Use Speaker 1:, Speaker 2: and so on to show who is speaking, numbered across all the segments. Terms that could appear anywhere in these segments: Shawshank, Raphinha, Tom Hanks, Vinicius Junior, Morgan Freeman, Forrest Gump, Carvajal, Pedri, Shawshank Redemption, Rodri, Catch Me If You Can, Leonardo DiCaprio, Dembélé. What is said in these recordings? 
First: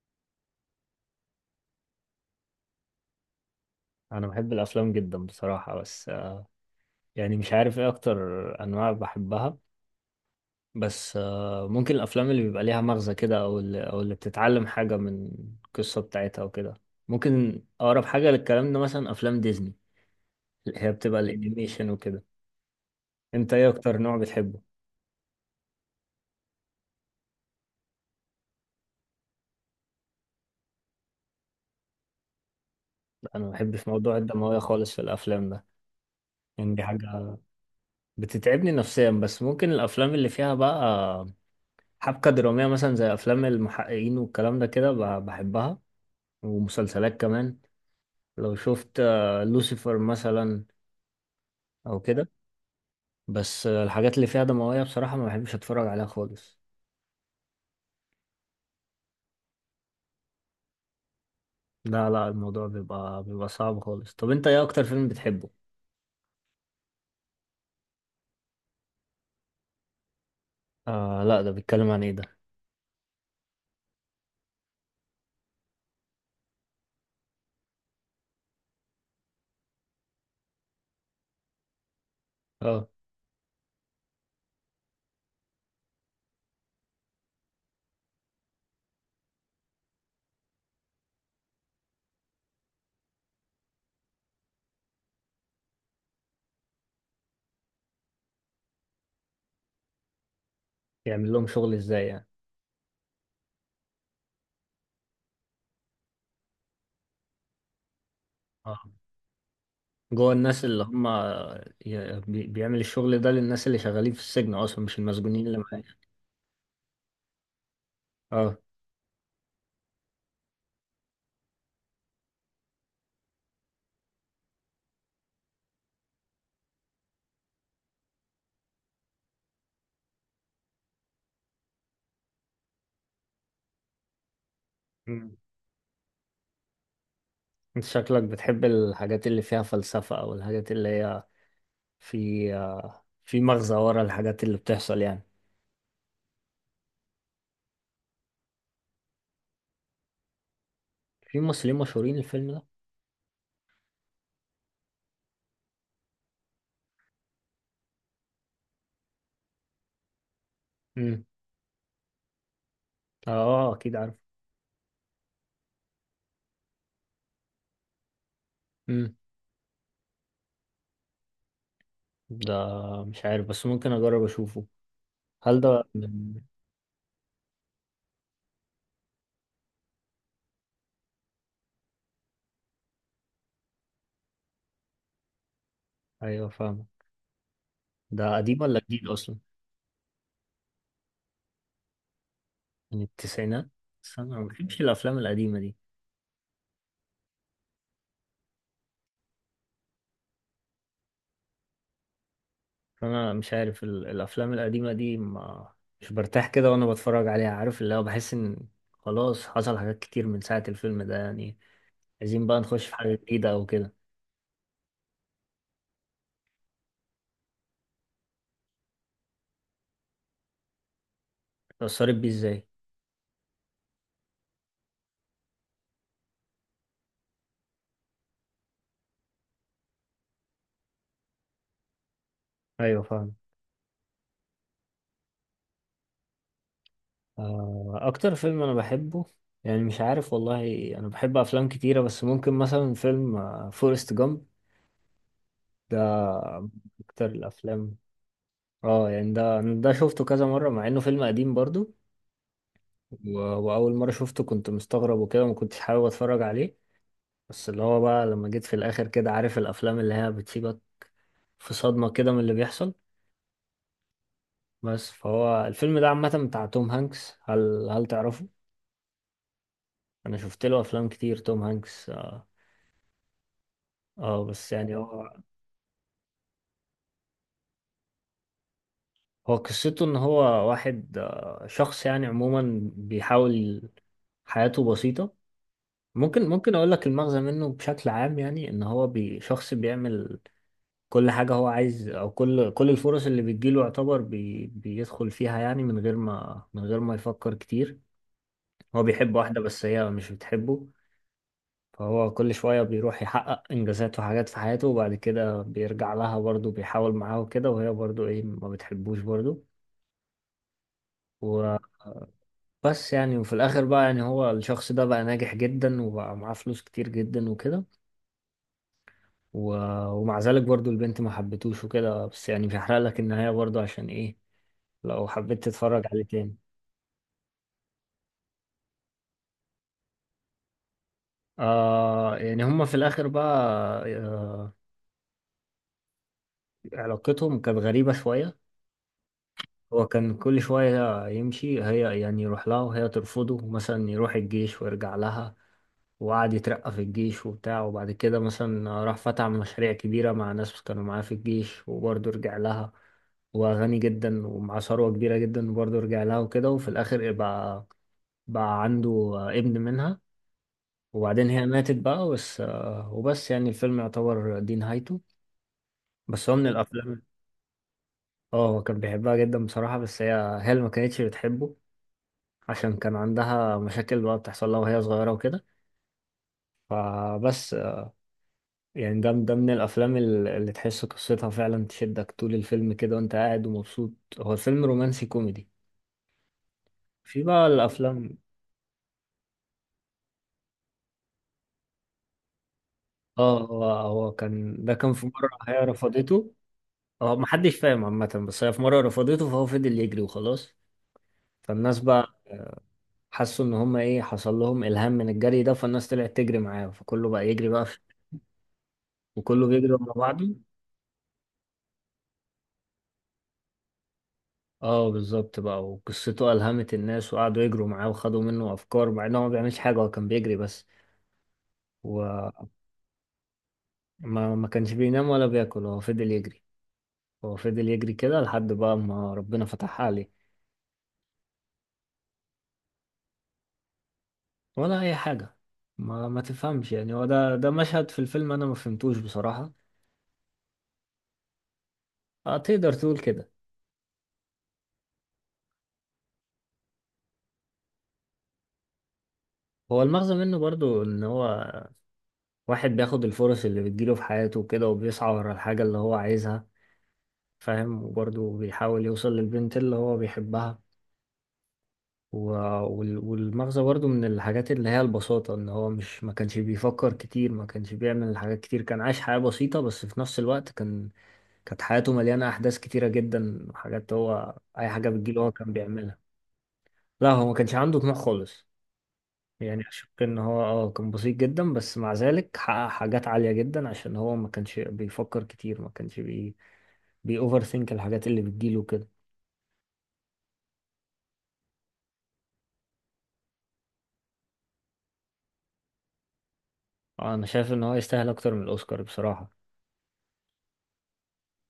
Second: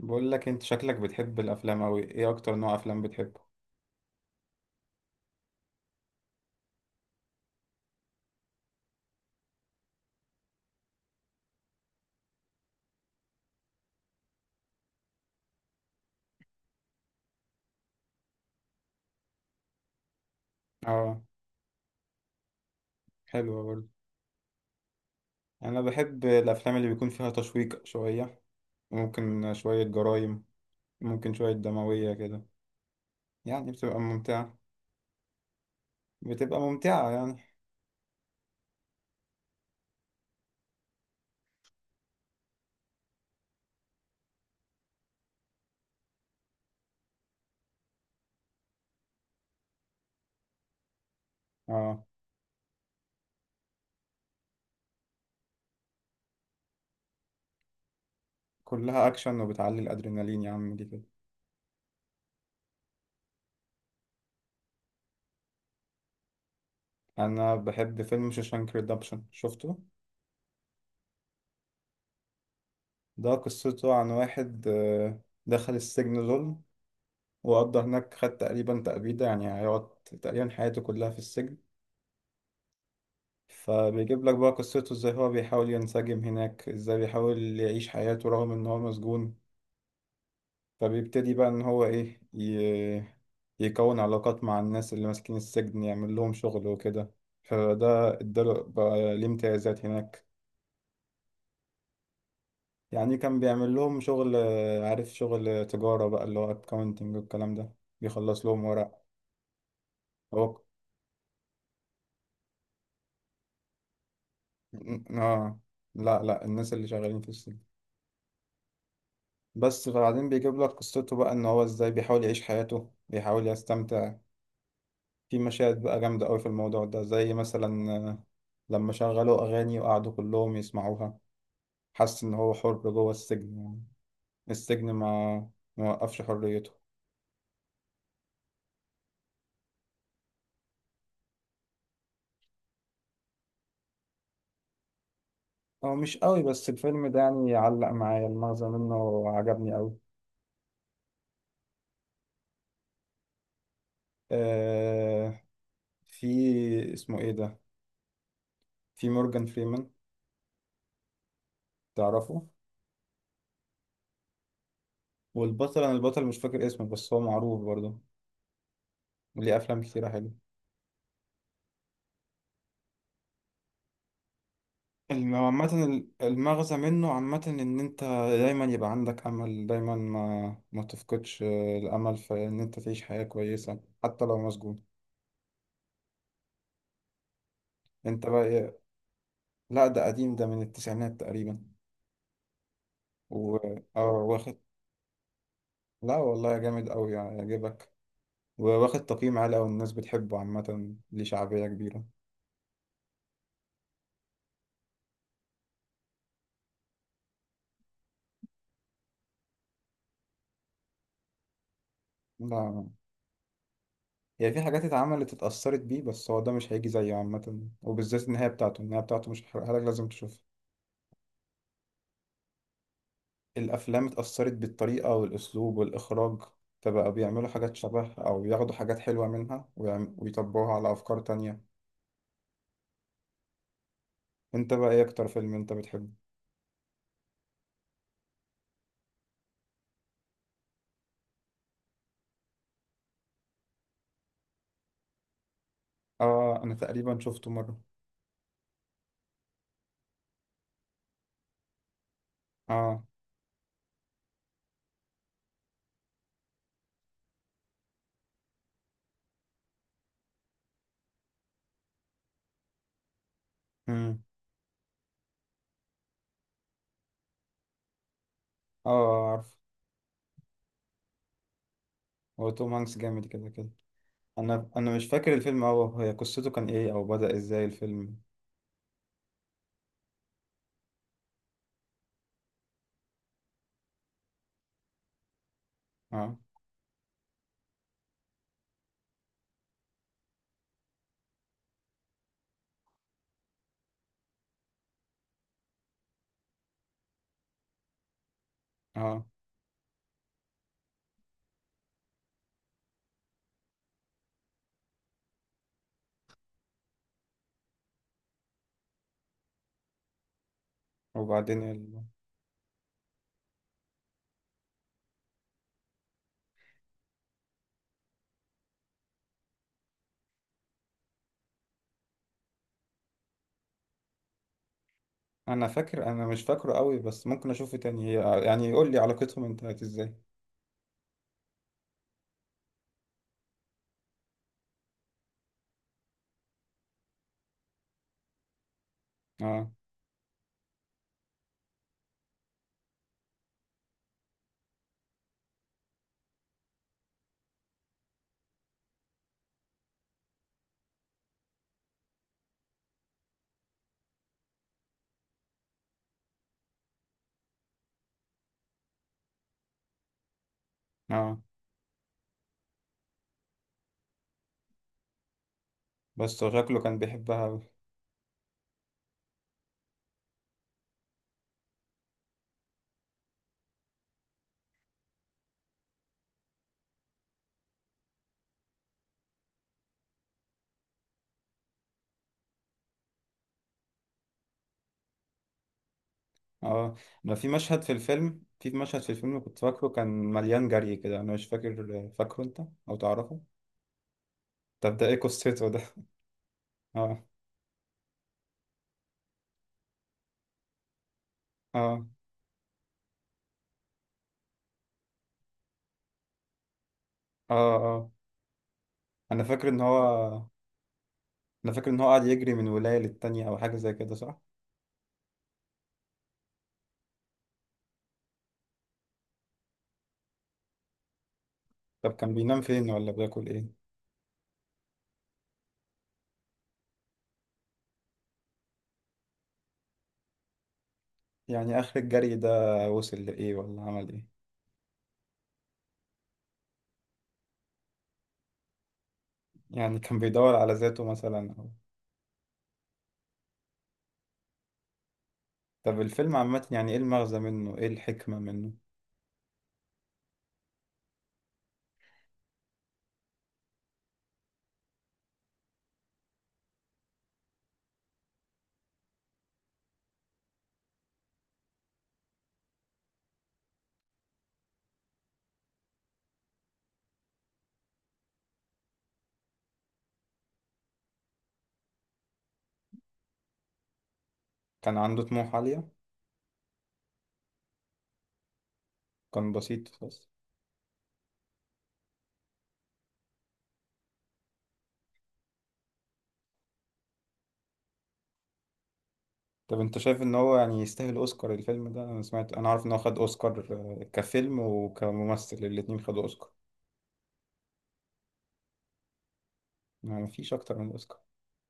Speaker 1: بقول لك، انت شكلك بتحب الافلام اوي. ايه اكتر نوع افلام بتحبه؟
Speaker 2: انا بحب الافلام جدا بصراحه. بس يعني مش عارف ايه اكتر انواع بحبها. بس ممكن الافلام اللي بيبقى ليها مغزى كده، او اللي او اللي بتتعلم حاجه من القصه بتاعتها وكده. ممكن اقرب حاجه للكلام ده مثلا افلام ديزني، اللي هي بتبقى
Speaker 1: اه،
Speaker 2: الانيميشن وكده. انت
Speaker 1: حلوة
Speaker 2: ايه
Speaker 1: برضه.
Speaker 2: اكتر نوع بتحبه؟
Speaker 1: انا بحب الافلام اللي بيكون فيها تشويق شويه، ممكن شويه جرايم، ممكن شويه دمويه كده.
Speaker 2: انا ما
Speaker 1: يعني
Speaker 2: بحبش
Speaker 1: بتبقى
Speaker 2: موضوع
Speaker 1: ممتعه،
Speaker 2: الدمويه خالص في الافلام ده.
Speaker 1: بتبقى
Speaker 2: يعني دي
Speaker 1: ممتعه
Speaker 2: حاجه
Speaker 1: يعني.
Speaker 2: بتتعبني نفسيا، بس ممكن الافلام اللي فيها بقى حبكه دراميه، مثلا زي افلام المحققين والكلام ده كده، بحبها ومسلسلات كمان. لو شفت لوسيفر مثلا او
Speaker 1: اه،
Speaker 2: كده. بس الحاجات اللي فيها دموية بصراحة ما بحبش اتفرج عليها خالص.
Speaker 1: كلها اكشن وبتعلي الادرينالين يا عم دي كده.
Speaker 2: لا لا، الموضوع بيبقى صعب خالص. طب انت ايه اكتر فيلم بتحبه؟
Speaker 1: انا بحب فيلم شوشانك ريدمبشن، شفته؟
Speaker 2: آه لا، ده بيتكلم عن ايه ده؟
Speaker 1: ده قصته عن واحد دخل السجن ظلم، وقضى هناك، خد تقريبا تأبيدة، يعني هيقعد تقريبا حياته كلها في السجن.
Speaker 2: اه.
Speaker 1: فبيجيب لك بقى قصته ازاي هو بيحاول ينسجم هناك، ازاي بيحاول يعيش حياته رغم ان هو مسجون. فبيبتدي بقى ان هو يكون علاقات مع الناس اللي ماسكين السجن، يعمل لهم شغل وكده. فده اداله بقى ليه امتيازات هناك.
Speaker 2: يعمل لهم شغل ازاي يعني؟
Speaker 1: يعني كان بيعمل لهم شغل، عارف، شغل تجارة بقى اللي هو اكاونتنج والكلام ده، بيخلص لهم
Speaker 2: اه.
Speaker 1: ورق.
Speaker 2: جوه
Speaker 1: هو،
Speaker 2: الناس اللي هم، بيعمل الشغل ده للناس اللي شغالين في السجن اصلا، مش المسجونين اللي
Speaker 1: اه،
Speaker 2: معايا؟
Speaker 1: لا لا، الناس اللي شغالين في السجن.
Speaker 2: اه.
Speaker 1: بس فبعدين بيجيب لك قصته بقى ان هو ازاي بيحاول يعيش حياته، بيحاول يستمتع. في مشاهد بقى جامدة قوي في الموضوع ده، زي مثلا لما شغلوا اغاني وقعدوا كلهم يسمعوها، حس ان هو حر جوه السجن، يعني السجن
Speaker 2: مم.
Speaker 1: ما وقفش حريته.
Speaker 2: انت شكلك بتحب الحاجات اللي فيها فلسفة، او الحاجات اللي هي في في مغزى ورا الحاجات اللي بتحصل يعني.
Speaker 1: هو مش قوي، بس الفيلم ده يعني علق معايا، المغزى منه عجبني قوي.
Speaker 2: في ممثلين مشهورين الفيلم ده؟
Speaker 1: آه، في، اسمه ايه ده، في مورجان فريمان،
Speaker 2: امم.
Speaker 1: تعرفه؟
Speaker 2: اه اكيد عارف.
Speaker 1: والبطل، انا البطل مش فاكر اسمه، بس هو معروف برضه،
Speaker 2: امم.
Speaker 1: ليه افلام كتيرة حلوة.
Speaker 2: ده مش عارف، بس ممكن اجرب اشوفه. هل ده
Speaker 1: عامة،
Speaker 2: من...
Speaker 1: المغزى منه عامة إن أنت دايما يبقى عندك أمل، دايما ما تفقدش الأمل في إن أنت تعيش حياة كويسة حتى لو مسجون.
Speaker 2: ايوه فاهمه.
Speaker 1: أنت
Speaker 2: ده
Speaker 1: بقى
Speaker 2: قديم
Speaker 1: إيه-
Speaker 2: ولا جديد اصلا؟
Speaker 1: لا، ده قديم، ده من التسعينات تقريبا.
Speaker 2: من
Speaker 1: و
Speaker 2: التسعينات. بس
Speaker 1: آه
Speaker 2: انا ما
Speaker 1: واخد.
Speaker 2: بحبش الافلام القديمه دي.
Speaker 1: لا والله جامد أوي يعني يعجبك، وواخد تقييم عالي أوي، الناس بتحبه عامة، ليه شعبية كبيرة.
Speaker 2: فانا مش عارف الافلام القديمه دي ما مش برتاح كده وانا بتفرج عليها. عارف اللي هو بحس ان خلاص حصل حاجات كتير من ساعه الفيلم ده يعني. عايزين بقى
Speaker 1: لا،
Speaker 2: نخش في حاجه جديده او كده.
Speaker 1: هي في حاجات اتعملت، اتأثرت بيه، بس هو ده مش هيجي زيه عامة. وبالذات النهاية بتاعته، النهاية بتاعته مش هحرقها لك، لازم تشوفها.
Speaker 2: اتأثرت بيه ازاي؟
Speaker 1: الأفلام اتأثرت بالطريقة والأسلوب والإخراج، فبقوا بيعملوا حاجات شبه أو بياخدوا حاجات حلوة منها ويطبقوها على أفكار تانية.
Speaker 2: ايوه فاهم.
Speaker 1: أنت بقى، إيه أكتر فيلم أنت بتحبه؟
Speaker 2: اكتر فيلم انا بحبه يعني مش عارف والله. انا بحب افلام كتيرة، بس ممكن مثلا فيلم فورست جامب ده
Speaker 1: آه، أنا تقريبا
Speaker 2: اكتر
Speaker 1: شفته مرة.
Speaker 2: الافلام. اه يعني ده شفته كذا مرة، مع انه فيلم قديم برضو.
Speaker 1: آه.
Speaker 2: واول مرة شفته كنت مستغرب وكده، ما كنتش حابب اتفرج عليه. بس اللي هو بقى لما جيت في الاخر كده، عارف الافلام اللي هي بتسيبك في صدمة كده من اللي بيحصل.
Speaker 1: مم.
Speaker 2: بس فهو الفيلم ده عامة بتاع توم هانكس. هل تعرفه؟
Speaker 1: آه، عارف.
Speaker 2: انا شفت له افلام كتير توم هانكس اه.
Speaker 1: هو، توم هانكس جامد كده كده. أنا
Speaker 2: بس
Speaker 1: أنا
Speaker 2: يعني
Speaker 1: مش فاكر
Speaker 2: هو،
Speaker 1: الفيلم أوي، هي قصته كان إيه أو بدأ إزاي الفيلم؟
Speaker 2: هو قصته ان هو واحد، شخص يعني عموما بيحاول، حياته بسيطة.
Speaker 1: آه،
Speaker 2: ممكن اقول لك المغزى منه بشكل عام. يعني ان هو شخص بيعمل كل حاجة هو عايز، او كل الفرص اللي بتجيله يعتبر بيدخل فيها يعني، من غير ما يفكر كتير. هو
Speaker 1: آه،
Speaker 2: بيحب واحدة، بس هي مش بتحبه. فهو كل شوية بيروح يحقق انجازات وحاجات في حياته، وبعد كده بيرجع لها برضه، بيحاول معاها وكده، وهي برضه ايه ما بتحبوش برضه.
Speaker 1: وبعدين
Speaker 2: بس يعني وفي الاخر بقى، يعني هو الشخص ده بقى ناجح جدا، وبقى معاه فلوس كتير جدا وكده. و... ومع ذلك برضو البنت ما حبتوش وكده. بس يعني مش هحرق لك النهاية برضو، عشان ايه لو حبيت
Speaker 1: أنا
Speaker 2: تتفرج
Speaker 1: فاكر،
Speaker 2: عليه
Speaker 1: أنا مش
Speaker 2: تاني.
Speaker 1: فاكره أوي، بس ممكن أشوفه تاني، هي يعني يقول لي علاقتهم انتهت إزاي؟
Speaker 2: آه يعني هما في الآخر بقى، آه، علاقتهم كانت غريبة شوية.
Speaker 1: آه،
Speaker 2: هو كان كل شوية يمشي، هي يعني يروح لها وهي ترفضه، مثلا يروح الجيش ويرجع لها، وقعد يترقى في الجيش وبتاع، وبعد كده مثلا راح فتح مشاريع كبيرة مع ناس كانوا معاه في الجيش، وبرضه رجع لها، وغني جدا ومع ثروة كبيرة جدا، وبرضه رجع لها وكده. وفي الآخر بقى بقى عنده ابن منها.
Speaker 1: آه،
Speaker 2: وبعدين هي ماتت بقى بس. وبس يعني الفيلم يعتبر دي نهايته.
Speaker 1: بس هو
Speaker 2: بس هو من
Speaker 1: شكله كان
Speaker 2: الأفلام.
Speaker 1: بيحبها أوي.
Speaker 2: اه هو كان بيحبها جدا بصراحة، بس هي اللي ما كانتش بتحبه، عشان كان عندها مشاكل بقى بتحصل لها وهي صغيرة وكده. فبس يعني ده من الافلام اللي تحس قصتها فعلا تشدك طول الفيلم كده، وانت قاعد ومبسوط. هو فيلم رومانسي كوميدي.
Speaker 1: اه، ما
Speaker 2: في
Speaker 1: في
Speaker 2: بقى
Speaker 1: مشهد في
Speaker 2: الافلام.
Speaker 1: الفيلم، كنت فاكره كان مليان جري كده، انا مش فاكره انت او تعرفه؟
Speaker 2: اه هو كان ده
Speaker 1: طب ده
Speaker 2: كان
Speaker 1: ايه
Speaker 2: في مره
Speaker 1: قصته ده؟
Speaker 2: هي رفضته.
Speaker 1: اه.
Speaker 2: هو محدش فاهم عامه، بس هي في مره رفضته، فهو فضل يجري وخلاص. فالناس
Speaker 1: اه،
Speaker 2: بقى حسوا ان هم ايه، حصل لهم الهام من الجري ده، فالناس طلعت تجري معاه، فكله بقى
Speaker 1: اه،
Speaker 2: يجري بقى في،
Speaker 1: اه انا
Speaker 2: وكله
Speaker 1: فاكر ان
Speaker 2: بيجري مع
Speaker 1: هو
Speaker 2: بعضه.
Speaker 1: انا فاكر ان هو قاعد يجري من ولاية للتانية او حاجة زي كده، صح؟
Speaker 2: اه بالظبط بقى، وقصته ألهمت الناس وقعدوا يجروا معاه وخدوا منه افكار، مع انه ما بيعملش حاجه، هو كان بيجري بس.
Speaker 1: طب كان
Speaker 2: و...
Speaker 1: بينام فين ولا بياكل ايه؟
Speaker 2: ما كانش بينام ولا بياكل، هو فضل يجري. هو فضل يجري كده لحد بقى ما ربنا فتح عليه.
Speaker 1: يعني اخر الجري ده وصل لايه ولا عمل ايه؟
Speaker 2: ولا اي حاجة. ما تفهمش يعني، هو ده مشهد في الفيلم انا ما فهمتوش بصراحة.
Speaker 1: يعني كان بيدور على ذاته مثلا
Speaker 2: اه تقدر تقول كده.
Speaker 1: طب الفيلم عامة، يعني ايه المغزى منه، ايه الحكمة منه؟
Speaker 2: هو المغزى منه برضو ان هو واحد بياخد الفرص اللي بتجيله في حياته كده، وبيسعى ورا الحاجة اللي هو عايزها، فاهم؟ وبرضو بيحاول يوصل للبنت اللي هو بيحبها. و- والمغزى برضو من الحاجات اللي هي البساطة، ان هو مش ما كانش بيفكر كتير، ما كانش بيعمل حاجات كتير، كان عايش حياة بسيطة. بس في نفس الوقت كان كانت حياته مليانة أحداث كتيرة جدا، حاجات، هو أي
Speaker 1: كان
Speaker 2: حاجة
Speaker 1: عنده
Speaker 2: بتجيله هو
Speaker 1: طموح
Speaker 2: كان
Speaker 1: عالية.
Speaker 2: بيعملها. لا هو ما كانش عنده طموح خالص.
Speaker 1: كان بسيط
Speaker 2: يعني أشك
Speaker 1: خالص.
Speaker 2: إن هو اه كان بسيط جدا، بس مع ذلك حقق حاجات عالية جدا، عشان هو ما كانش بيفكر كتير، ما كانش بي بي اوفر ثينك الحاجات اللي بتجيله كده.
Speaker 1: طب انت شايف ان هو يعني يستاهل اوسكار الفيلم ده؟ انا سمعت، انا عارف ان هو خد اوسكار، كفيلم وكممثل الاتنين خدوا اوسكار.
Speaker 2: أنا شايف إن هو يستاهل أكتر من الأوسكار بصراحة.
Speaker 1: يعني مفيش اكتر من اوسكار؟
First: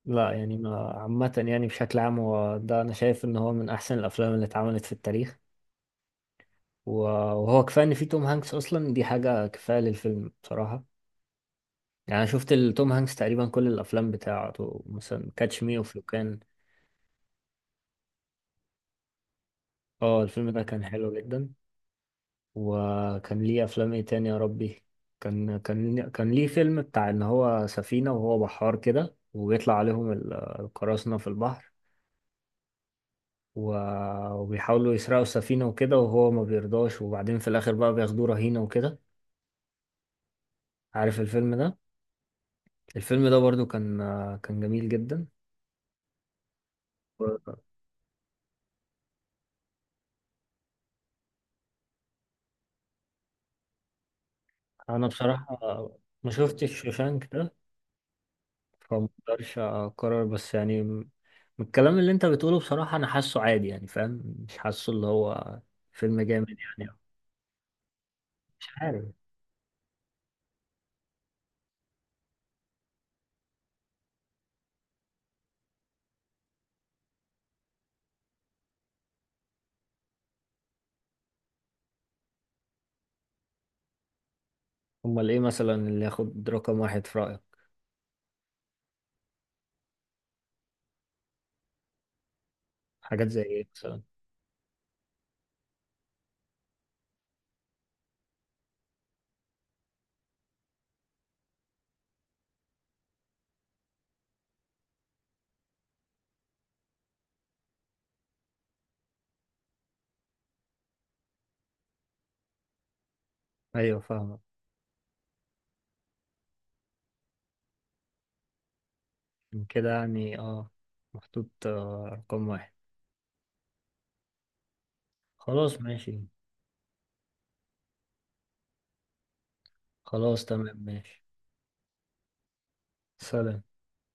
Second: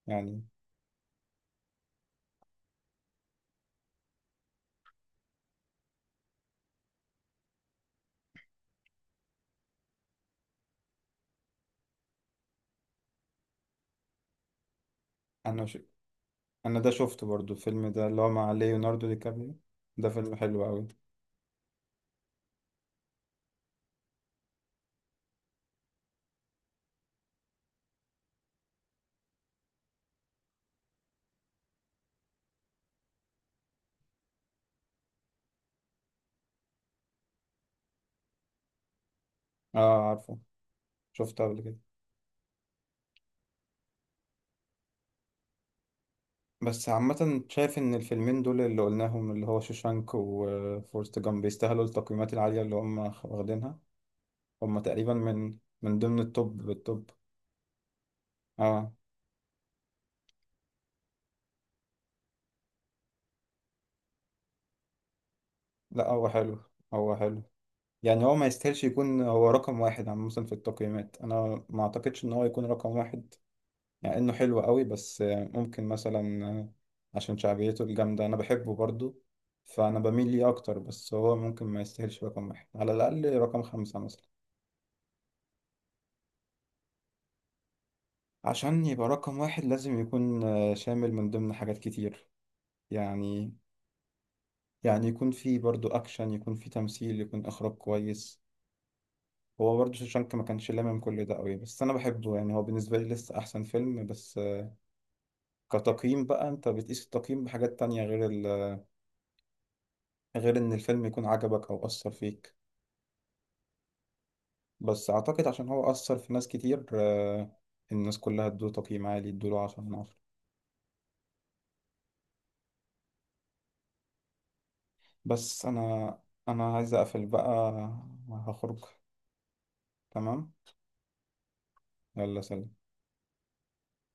Speaker 2: لا
Speaker 1: يعني،
Speaker 2: يعني ما عامة، يعني بشكل عام هو ده أنا شايف إن هو من أحسن الأفلام اللي اتعملت في التاريخ. و- وهو كفاية إن فيه توم هانكس أصلا، دي حاجة كفاية للفيلم بصراحة. يعني أنا شفت توم هانكس تقريبا كل الأفلام بتاعته، مثلا كاتش
Speaker 1: انا ش...
Speaker 2: مي أوف يو كان.
Speaker 1: انا ده شفته برضو الفيلم ده اللي هو مع ليوناردو دي كابريو، ده
Speaker 2: اه
Speaker 1: فيلم
Speaker 2: الفيلم ده
Speaker 1: حلو
Speaker 2: كان
Speaker 1: قوي.
Speaker 2: حلو جدا. وكان ليه أفلام إيه تاني يا ربي. كان ليه فيلم بتاع إن هو سفينة وهو بحار كده، وبيطلع عليهم القراصنة في البحر، وبيحاولوا يسرقوا السفينة وكده، وهو ما بيرضاش، وبعدين في الآخر بقى بياخدوه رهينة وكده.
Speaker 1: اه، عارفه،
Speaker 2: عارف
Speaker 1: شفته
Speaker 2: الفيلم
Speaker 1: قبل كده.
Speaker 2: ده؟ الفيلم ده برضو كان، كان جميل جدا.
Speaker 1: بس عامة شايف ان الفيلمين دول اللي قلناهم، اللي هو شوشانك وفورست جامب، بيستاهلوا التقييمات العالية اللي هم واخدينها. هم
Speaker 2: أنا
Speaker 1: تقريبا من
Speaker 2: بصراحة
Speaker 1: من ضمن
Speaker 2: ما
Speaker 1: التوب
Speaker 2: شفتش
Speaker 1: بالتوب.
Speaker 2: شوشانك ده،
Speaker 1: اه.
Speaker 2: فمقدرش أقرر. بس يعني من الكلام اللي أنت بتقوله بصراحة أنا حاسه عادي يعني، فاهم؟ مش حاسه اللي هو
Speaker 1: لا،
Speaker 2: فيلم
Speaker 1: هو
Speaker 2: جامد
Speaker 1: حلو،
Speaker 2: يعني.
Speaker 1: هو حلو. يعني هو ما
Speaker 2: مش
Speaker 1: يستاهلش
Speaker 2: عارف.
Speaker 1: يكون هو رقم واحد عامة في التقييمات، أنا ما أعتقدش إن هو يكون رقم واحد. يعني إنه حلو قوي، بس ممكن مثلا، عشان شعبيته الجامدة أنا بحبه برضو، فأنا بميل ليه أكتر. بس هو ممكن ما يستاهلش رقم واحد، على الأقل رقم 5 مثلا.
Speaker 2: أمال إيه مثلا اللي ياخد رقم واحد في رأيك؟
Speaker 1: عشان يبقى رقم واحد لازم يكون شامل من ضمن حاجات كتير،
Speaker 2: حاجات زي
Speaker 1: يعني.
Speaker 2: إيه مثلا؟
Speaker 1: يعني يكون فيه برضو أكشن، يكون فيه تمثيل، يكون إخراج كويس. هو برضه شوشانك ما كانش لامم كل ده قوي، بس انا بحبه، يعني هو بالنسبه لي لسه احسن فيلم. بس كتقييم بقى انت بتقيس التقييم بحاجات تانية غير غير ان الفيلم يكون عجبك او اثر فيك.
Speaker 2: أيوه فاهمك.
Speaker 1: بس اعتقد عشان هو اثر في ناس كتير، الناس كلها ادوه تقييم عالي، ادوله
Speaker 2: من
Speaker 1: عشرة
Speaker 2: كده
Speaker 1: من عشرة
Speaker 2: يعني أه محطوط رقم واحد.
Speaker 1: بس
Speaker 2: خلاص
Speaker 1: انا
Speaker 2: ماشي.
Speaker 1: انا عايز اقفل بقى، هخرج.
Speaker 2: خلاص
Speaker 1: تمام،
Speaker 2: تمام ماشي.
Speaker 1: يلا سلام.
Speaker 2: سلام.